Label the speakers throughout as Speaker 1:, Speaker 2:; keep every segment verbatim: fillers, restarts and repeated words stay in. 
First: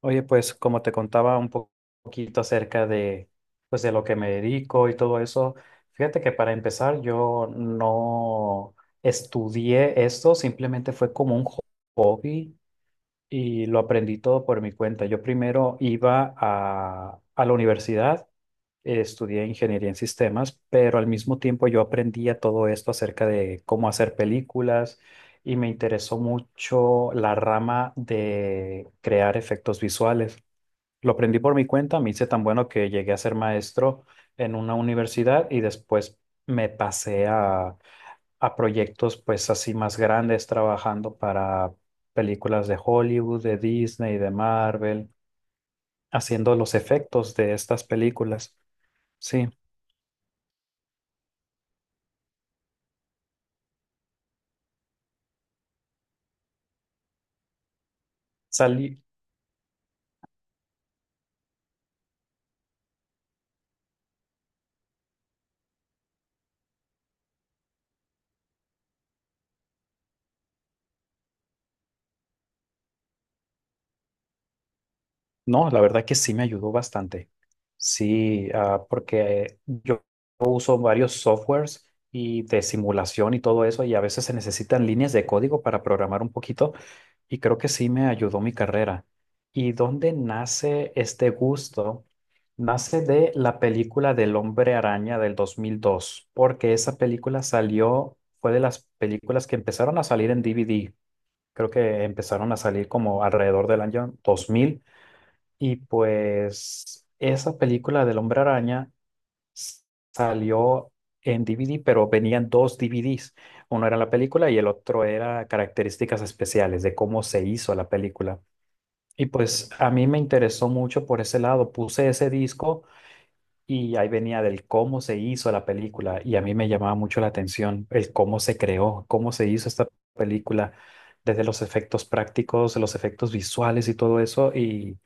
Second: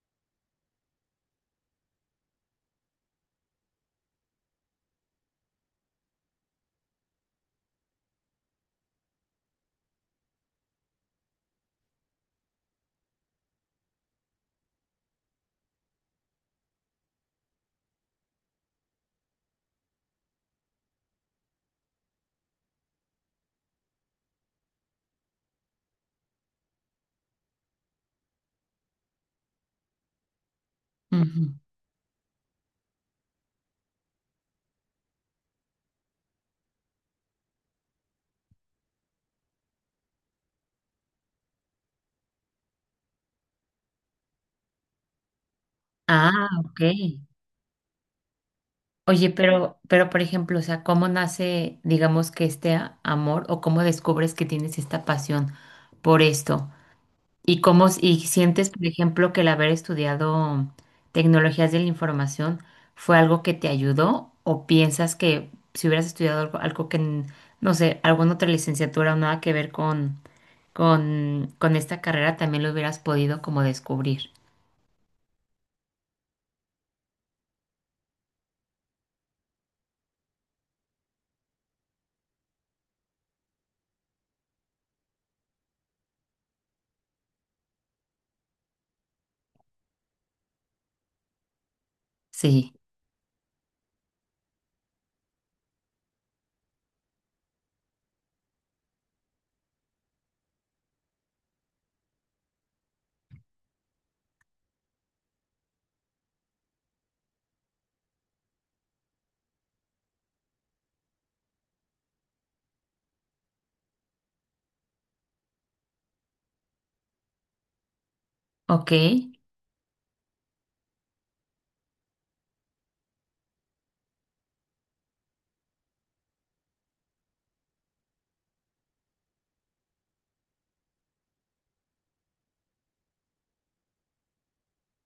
Speaker 1: Oye, pues como te contaba un po- poquito acerca de, pues, de lo que me dedico y todo eso, fíjate que para empezar yo no estudié esto, simplemente fue como un ho- hobby y lo aprendí todo por mi cuenta. Yo primero iba a, a la universidad, eh, estudié ingeniería en sistemas, pero al mismo tiempo yo aprendía todo esto acerca de cómo hacer películas y me interesó mucho la rama de crear efectos visuales. Lo aprendí
Speaker 2: Ujú.
Speaker 1: por mi cuenta, me hice tan bueno que llegué a ser maestro en una universidad y después me pasé a, a proyectos pues así más grandes trabajando para películas de Hollywood, de Disney, de Marvel,
Speaker 2: Ah,
Speaker 1: haciendo los
Speaker 2: ok.
Speaker 1: efectos de estas películas.
Speaker 2: Oye,
Speaker 1: Sí,
Speaker 2: pero, pero por ejemplo, o sea, ¿cómo nace, digamos, que este a- amor o cómo descubres que tienes esta pasión por esto? ¿Y cómo, s- y sientes, por
Speaker 1: salí,
Speaker 2: ejemplo, que el haber estudiado tecnologías de la información fue algo que te ayudó? ¿O piensas que si hubieras estudiado algo, algo que, n- no sé, alguna otra licenciatura o nada que ver con, con, con esta carrera, también lo hubieras podido como descubrir?
Speaker 1: no, la verdad que sí me ayudó bastante. Sí, ah, porque yo son varios softwares y de simulación y todo eso, y a veces se necesitan líneas de código para programar un poquito, y creo que sí me ayudó mi carrera. ¿Y dónde nace este gusto?
Speaker 2: Sí,
Speaker 1: Nace de la película del Hombre Araña del dos mil dos, porque esa película salió, fue de las películas que empezaron a salir en D V D. Creo que empezaron a salir como alrededor del año dos mil, y pues esa película del Hombre Araña salió en D V D, pero venían dos D V Ds. Uno era la película y el otro era características especiales de cómo se hizo la película.
Speaker 2: ok.
Speaker 1: Y pues a mí me interesó mucho por ese lado. Puse ese disco y ahí venía del cómo se hizo la película y a mí me llamaba mucho la atención el cómo se creó, cómo se hizo esta película, desde los efectos prácticos, los efectos visuales y todo eso. Y,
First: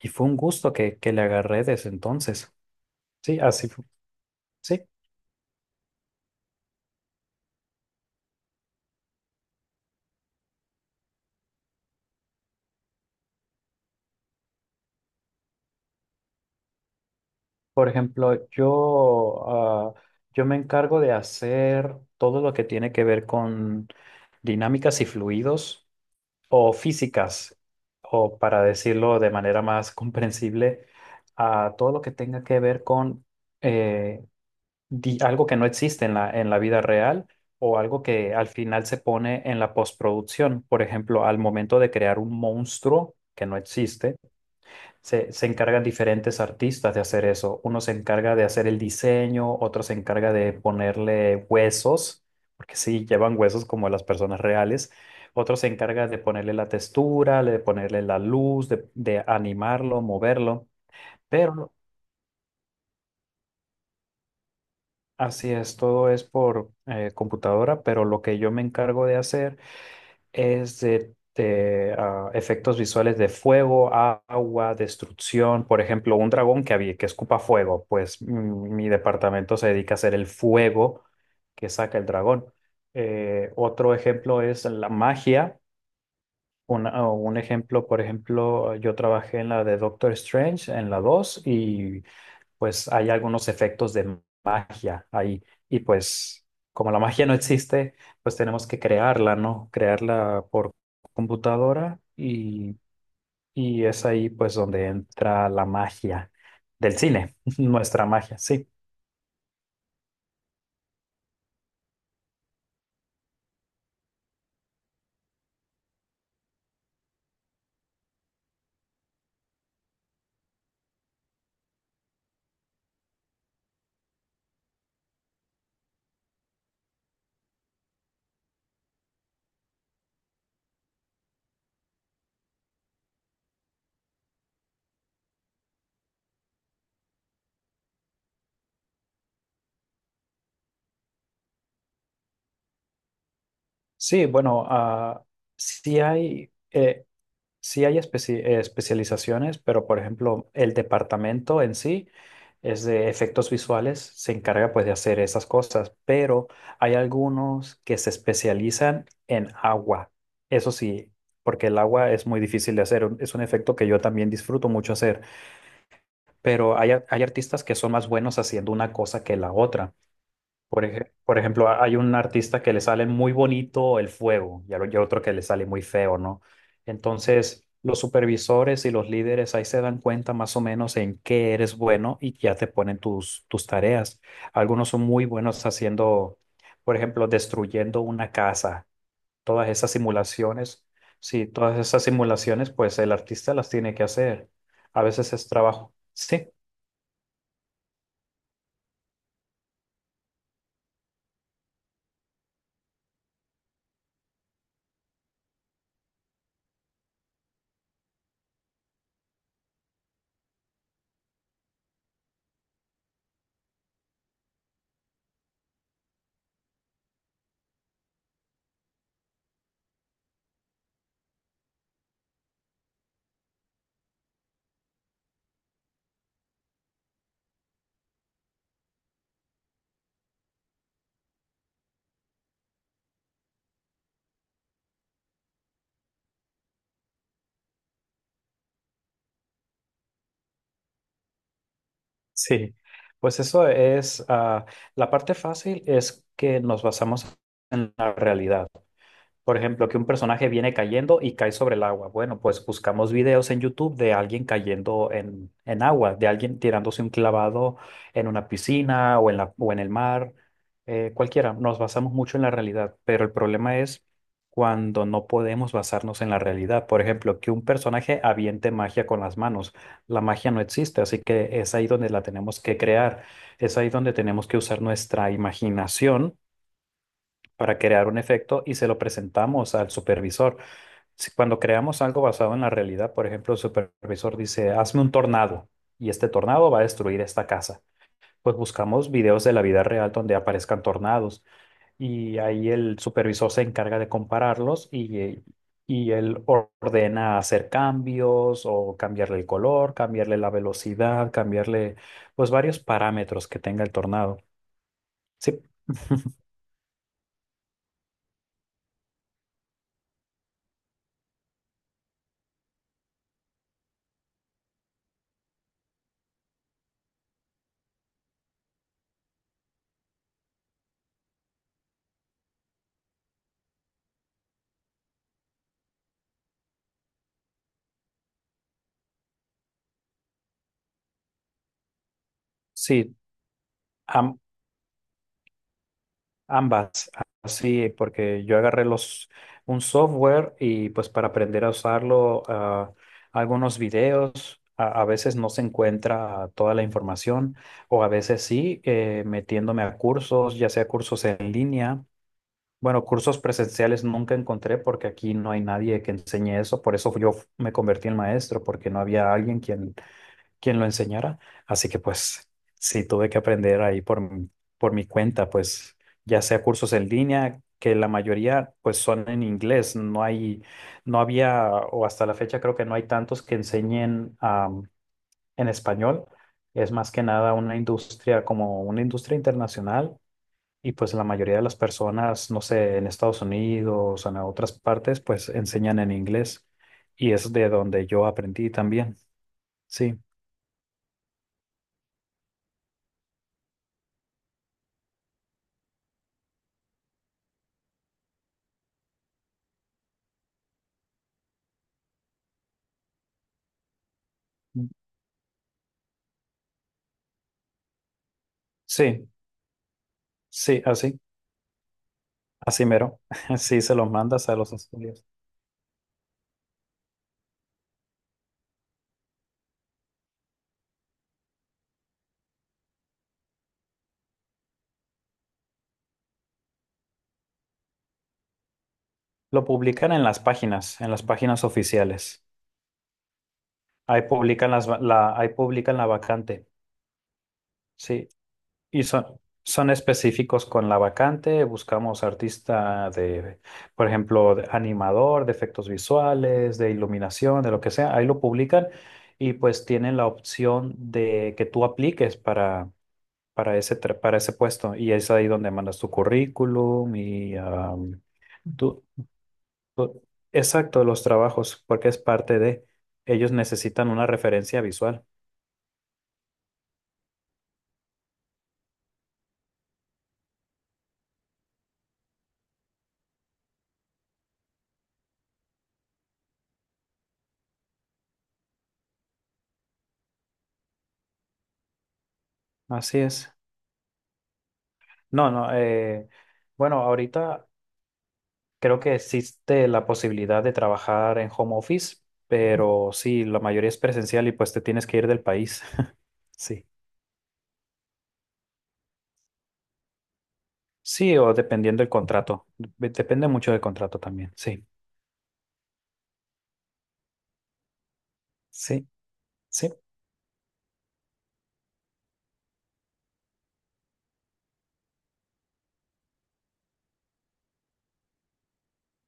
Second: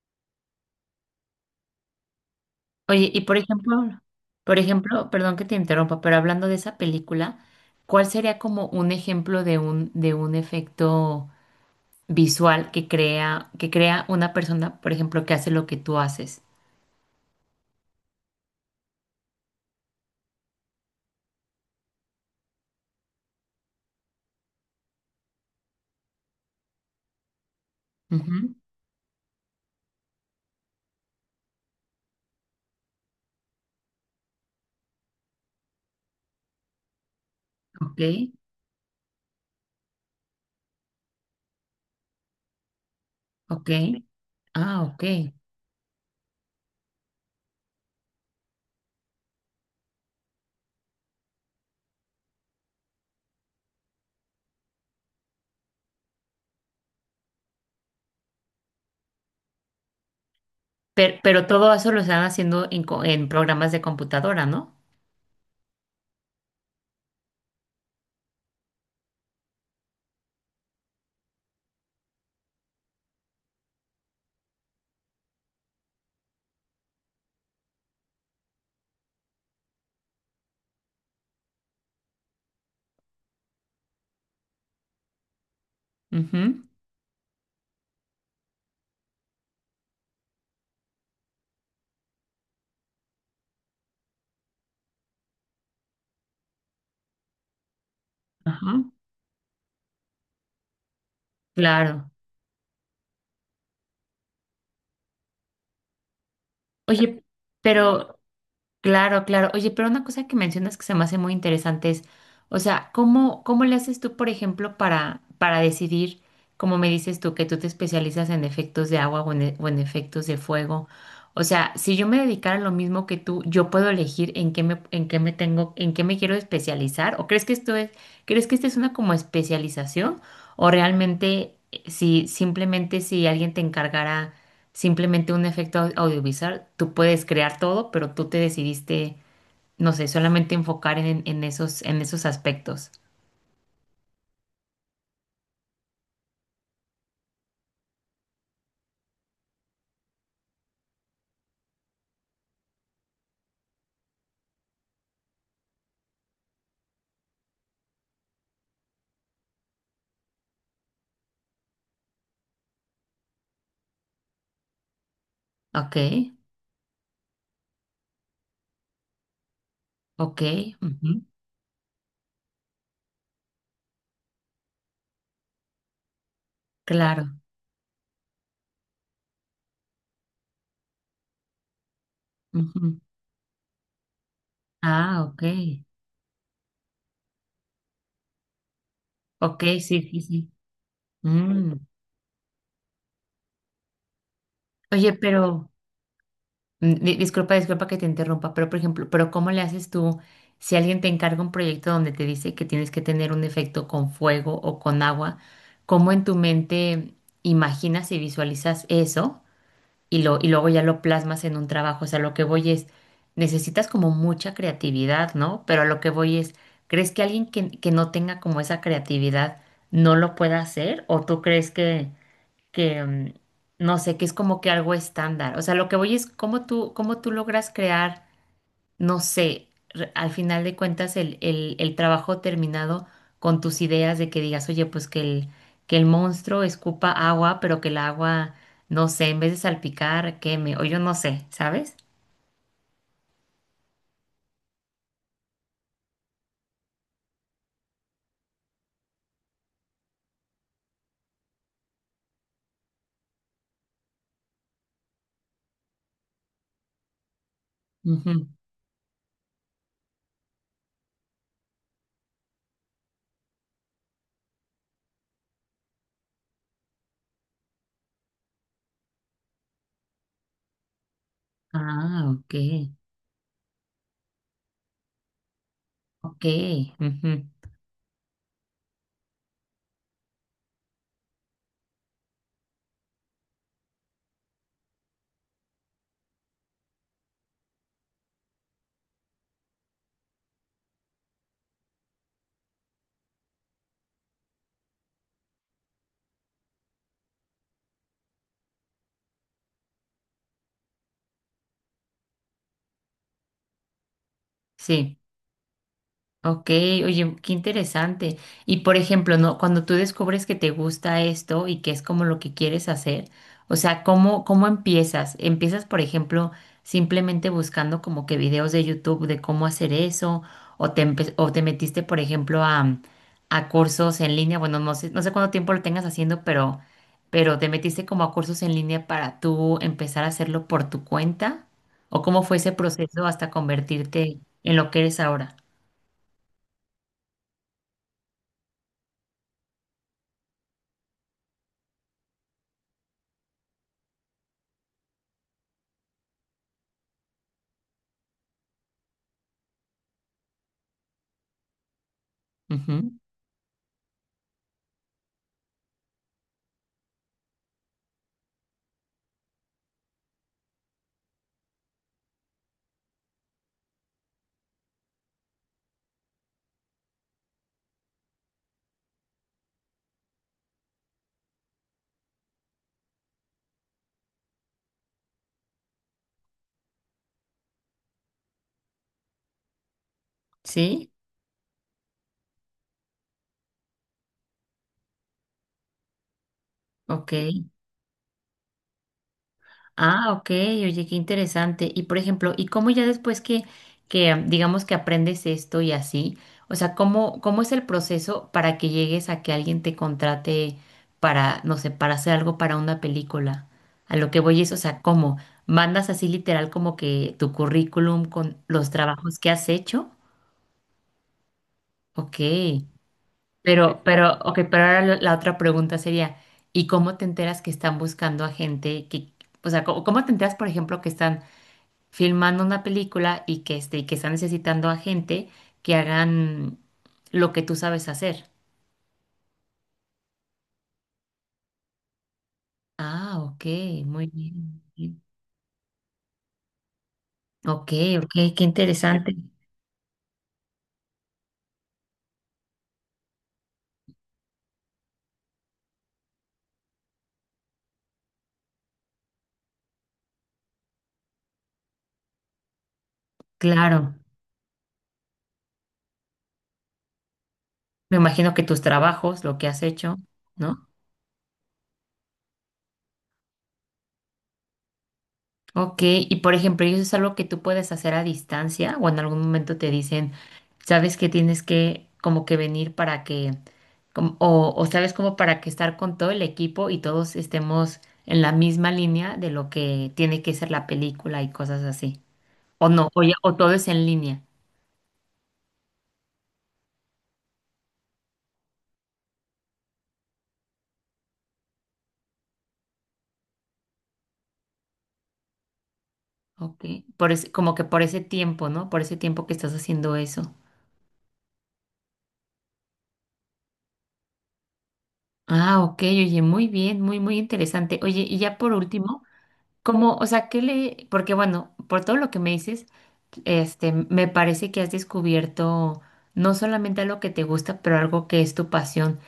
Speaker 1: y fue un gusto que, que le agarré desde entonces.
Speaker 2: Oye, y por
Speaker 1: Sí, así, fu-
Speaker 2: ejemplo, por
Speaker 1: sí.
Speaker 2: ejemplo, perdón que te interrumpa, pero hablando de esa película, ¿cuál sería como un ejemplo de un, de un efecto visual que crea, que crea una persona, por ejemplo, que hace lo que tú haces?
Speaker 1: Por ejemplo, yo, ah, yo me encargo de hacer todo lo que tiene que ver con dinámicas y fluidos o físicas, o
Speaker 2: Ujú.
Speaker 1: para decirlo de manera más comprensible, a todo lo que tenga que ver con eh, di- algo que no existe en la, en la vida real o
Speaker 2: Ok,
Speaker 1: algo que al final se pone en la postproducción. Por ejemplo, al momento de crear un monstruo que no
Speaker 2: ok,
Speaker 1: existe
Speaker 2: ah, ok.
Speaker 1: se, se encargan diferentes artistas de hacer eso. Uno se encarga de hacer el diseño, otro se encarga de ponerle huesos, porque sí, llevan huesos como las personas reales. Otro se encarga de ponerle la textura, de ponerle la luz, de, de animarlo, moverlo.
Speaker 2: Pero, pero todo
Speaker 1: Pero
Speaker 2: eso lo están haciendo en, co- en programas de computadora, ¿no?
Speaker 1: así es, todo es por eh, computadora, pero lo que yo me encargo de hacer es de, de, ah, efectos visuales de fuego, a- agua, destrucción. Por ejemplo, un dragón que, había, que escupa fuego, pues mm, mi departamento se dedica a hacer el fuego que saca el dragón. Eh, otro ejemplo es la magia.
Speaker 2: Ujú.
Speaker 1: Una- un ejemplo, por ejemplo, yo trabajé en la de Doctor Strange, en la dos y pues hay algunos efectos de magia ahí. Y pues como la magia no existe, pues tenemos
Speaker 2: Ajá,
Speaker 1: que crearla, ¿no? Crearla por computadora
Speaker 2: claro.
Speaker 1: y, y es ahí pues donde entra la magia del
Speaker 2: Oye,
Speaker 1: cine, nuestra
Speaker 2: pero
Speaker 1: magia, sí.
Speaker 2: claro, claro. Oye, pero una cosa que mencionas que se me hace muy interesante es, o sea, ¿cómo, cómo le haces tú, por ejemplo, para, para decidir, como me dices tú, que tú te especializas en efectos de agua o en, e- o en efectos de fuego? O sea, si yo me dedicara a lo mismo que tú, yo puedo elegir en qué me, en qué me tengo, en qué me quiero especializar. ¿O crees que esto es, crees que esta es una como especialización? O realmente, eh, si simplemente si alguien te encargara simplemente un efecto au- audiovisual, tú puedes crear todo, pero tú te decidiste, no sé, solamente enfocar en, en esos, en esos aspectos.
Speaker 1: Sí, bueno, ah, sí hay... eh, sí hay especi- eh, especializaciones, pero por ejemplo, el departamento en sí es de efectos visuales, se encarga pues de hacer esas cosas, pero hay algunos que se especializan en agua. Eso sí, porque el agua es muy difícil de hacer, un- es un efecto que yo también disfruto mucho hacer,
Speaker 2: Ok,
Speaker 1: pero hay, ar- hay artistas que son más buenos haciendo una cosa que la otra.
Speaker 2: ok,
Speaker 1: Por
Speaker 2: ujú.
Speaker 1: ej- por ejemplo, ha- hay un artista que le sale muy bonito el fuego y al- y a otro que le sale muy feo, ¿no?
Speaker 2: Claro.
Speaker 1: Entonces, los supervisores y los líderes ahí se dan cuenta más o menos en qué eres bueno y ya te
Speaker 2: Ujú.
Speaker 1: ponen tus, tus tareas. Algunos son
Speaker 2: Ah,
Speaker 1: muy
Speaker 2: ok.
Speaker 1: buenos haciendo, por ejemplo, destruyendo una casa.
Speaker 2: Ok,
Speaker 1: Todas esas
Speaker 2: sí, sí, sí.
Speaker 1: simulaciones, sí,
Speaker 2: Mm.
Speaker 1: todas esas simulaciones, pues el artista las tiene que hacer. A
Speaker 2: Oye,
Speaker 1: veces es
Speaker 2: pero...
Speaker 1: trabajo. Sí.
Speaker 2: Mm, di- Disculpa, disculpa que te interrumpa, pero por ejemplo, pero ¿cómo le haces tú si alguien te encarga un proyecto donde te dice que tienes que tener un efecto con fuego o con agua? ¿Cómo en tu mente imaginas y visualizas eso y lo y luego ya lo plasmas en un trabajo? O sea, lo que voy es, necesitas como mucha creatividad, ¿no? Pero a lo que voy es, ¿crees que alguien que, que no tenga como esa creatividad no lo pueda hacer? ¿O tú crees que que mm, no sé, que es como que algo estándar? O sea, lo que voy es cómo tú, cómo tú logras crear, no sé, re- al final de cuentas el, el, el trabajo terminado con tus ideas de que digas, oye, pues que el, que el monstruo escupa agua, pero que el agua, no sé, en vez de salpicar, queme, o yo no sé, ¿sabes?
Speaker 1: Sí, pues eso es, ah, la parte fácil es que nos basamos en la realidad. Por ejemplo, que un personaje viene cayendo y cae sobre el agua. Bueno, pues buscamos videos en YouTube de alguien cayendo en, en agua, de alguien tirándose un clavado en
Speaker 2: Ujú.
Speaker 1: una piscina o en la, o en el mar, eh, cualquiera. Nos basamos mucho en la realidad, pero el problema es cuando no podemos basarnos en la realidad. Por ejemplo, que un personaje aviente magia con las manos. La magia no existe, así que es ahí donde la
Speaker 2: Ah, ok,
Speaker 1: tenemos que crear. Es ahí donde tenemos que usar nuestra imaginación
Speaker 2: ok, ujú.
Speaker 1: para crear un efecto y se lo presentamos al supervisor. Si cuando creamos algo basado en la realidad, por ejemplo, el supervisor dice, hazme un tornado y este tornado va a destruir esta casa. Pues buscamos videos de la vida real donde aparezcan tornados y ahí el supervisor se encarga de compararlos y, eh, y él or- ordena hacer cambios o cambiarle el color, cambiarle la velocidad, cambiarle pues varios parámetros que tenga el tornado.
Speaker 2: Sí.
Speaker 1: Sí,
Speaker 2: Ok, oye, qué interesante. Y por ejemplo, ¿no? Cuando tú descubres que te gusta esto y que es como lo que quieres hacer, o sea, ¿cómo, cómo empiezas? ¿Empiezas, por ejemplo, simplemente buscando como que videos de YouTube de cómo hacer eso? ¿O te, empe- o te metiste, por ejemplo, a, a cursos en línea? Bueno, no sé, no sé cuánto tiempo lo tengas haciendo, pero, pero ¿te metiste como a cursos en línea para tú empezar a hacerlo por tu cuenta? ¿O cómo fue ese
Speaker 1: sí.
Speaker 2: proceso hasta
Speaker 1: Am-
Speaker 2: convertirte en lo que eres ahora?
Speaker 1: Ambas, sí porque yo agarré los, un software y pues para aprender a usarlo, ah, algunos videos, a, a veces no se encuentra toda la información o a veces sí, eh, metiéndome a cursos, ya sea cursos en línea. Bueno,
Speaker 2: Ujú.
Speaker 1: cursos presenciales nunca encontré porque aquí no hay nadie que enseñe eso, por eso yo me convertí en maestro, porque no había alguien quien quien lo enseñara. Así que pues sí, tuve que aprender ahí por, mi- por mi cuenta, pues ya sea cursos en línea, que la mayoría pues son en inglés, no hay, no había, o hasta la fecha creo que no hay tantos que enseñen am, en español. Es más que nada una industria como una industria internacional y
Speaker 2: Sí,
Speaker 1: pues la mayoría de las personas, no sé, en Estados Unidos o en otras partes, pues enseñan en inglés y
Speaker 2: ok.
Speaker 1: es de donde yo aprendí también. Sí,
Speaker 2: Ah, ok, oye, qué interesante. Y por ejemplo, ¿y cómo ya después que, que am, digamos que aprendes esto y así? O sea, ¿cómo, cómo es el proceso para que llegues a que alguien te contrate para, no sé, para hacer algo para una película? A lo que voy es, o sea, ¿cómo? ¿Mandas así literal como que tu currículum con los
Speaker 1: sí.
Speaker 2: trabajos que has hecho?
Speaker 1: Sí, así,
Speaker 2: Ok.
Speaker 1: así mero. Sí, se
Speaker 2: Pero,
Speaker 1: los
Speaker 2: pero,
Speaker 1: mandas a
Speaker 2: ok,
Speaker 1: los
Speaker 2: pero ahora la
Speaker 1: estudios.
Speaker 2: la otra pregunta sería, ¿y cómo te enteras que están buscando a gente que, o sea, cómo, cómo te enteras, por ejemplo, que están filmando una película y que, este, y que están necesitando a gente que hagan lo que tú sabes hacer?
Speaker 1: Lo publican en las páginas, en las páginas oficiales.
Speaker 2: Ah, ok,
Speaker 1: Ahí
Speaker 2: muy
Speaker 1: publican
Speaker 2: bien.
Speaker 1: las, va-
Speaker 2: Bien.
Speaker 1: la, ahí publican la vacante.
Speaker 2: Ok,
Speaker 1: Sí,
Speaker 2: ok, qué
Speaker 1: y son,
Speaker 2: interesante.
Speaker 1: son específicos con la vacante. Buscamos artista de, por ejemplo, de animador, de efectos visuales, de iluminación, de lo que sea. Ahí lo publican y pues tienen la opción de que tú apliques para para ese,
Speaker 2: Claro.
Speaker 1: tra- para ese puesto. Y es ahí donde mandas tu currículum y
Speaker 2: Me
Speaker 1: am,
Speaker 2: imagino que tus
Speaker 1: tú,
Speaker 2: trabajos, lo que has hecho,
Speaker 1: tú-
Speaker 2: ¿no?
Speaker 1: exacto, los trabajos, porque es parte de, ellos necesitan una referencia visual.
Speaker 2: Ok, y por ejemplo, ¿y eso es algo que tú puedes hacer a distancia o en algún momento te dicen, sabes que tienes que como que venir para que, como- o, o sabes como para que estar con todo el equipo y todos estemos en la misma línea de lo que tiene que ser la película y cosas así? O no,
Speaker 1: Así
Speaker 2: o, ya-
Speaker 1: es.
Speaker 2: o todo es en línea.
Speaker 1: No, no, eh, bueno, ahorita creo que existe la posibilidad de trabajar en home office, pero sí, la mayoría es presencial y pues te tienes que ir del país.
Speaker 2: Ok,
Speaker 1: Sí.
Speaker 2: por ese- como que por ese tiempo, ¿no? Por ese tiempo que estás haciendo eso.
Speaker 1: Sí, o dependiendo del contrato. Dep- Depende mucho del contrato también. Sí.
Speaker 2: Ah, ok, oye, muy bien, muy, muy interesante. Oye, y ya por
Speaker 1: Sí,
Speaker 2: último.
Speaker 1: sí,
Speaker 2: Como, o sea, ¿qué le...? Porque bueno, por todo lo que me dices, este, me parece que has descubierto no solamente algo que te gusta, pero algo que es tu pasión.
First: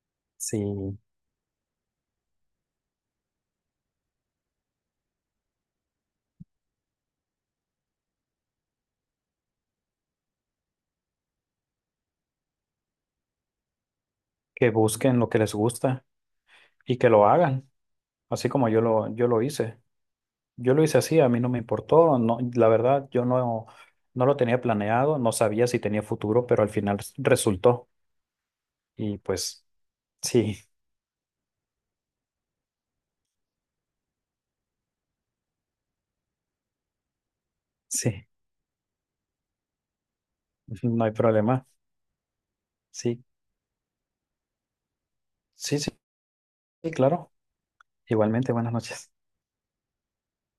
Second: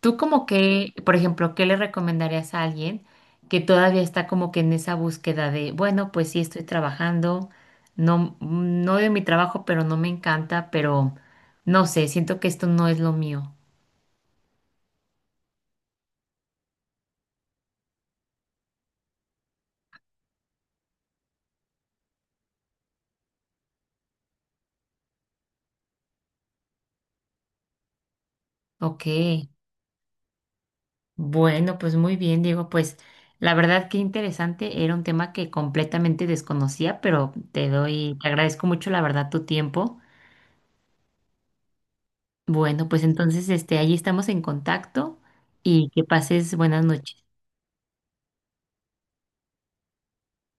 Speaker 2: Tú como que,
Speaker 1: sí.
Speaker 2: por ejemplo, ¿qué le recomendarías a alguien que todavía está como que en esa búsqueda de, bueno, pues sí estoy trabajando, no, no odio mi trabajo, pero no me encanta, pero no sé, siento que esto no es lo mío.
Speaker 1: Que busquen lo que les gusta y que lo hagan, así como yo lo, yo lo hice. Yo lo hice así, a mí no me importó, no, la verdad, yo no, no lo tenía planeado, no sabía si tenía futuro, pero al final s- resultó.
Speaker 2: Ok.
Speaker 1: Y pues sí,
Speaker 2: Bueno, pues muy bien, Diego. Pues la verdad que interesante. Era un tema que completamente desconocía, pero te doy,
Speaker 1: sí,
Speaker 2: te agradezco mucho la verdad tu tiempo.
Speaker 1: no hay problema.
Speaker 2: Bueno, pues
Speaker 1: Sí,
Speaker 2: entonces este, ahí estamos en contacto
Speaker 1: sí,
Speaker 2: y
Speaker 1: sí,
Speaker 2: que pases buenas
Speaker 1: sí,
Speaker 2: noches.
Speaker 1: claro. Igualmente, buenas noches.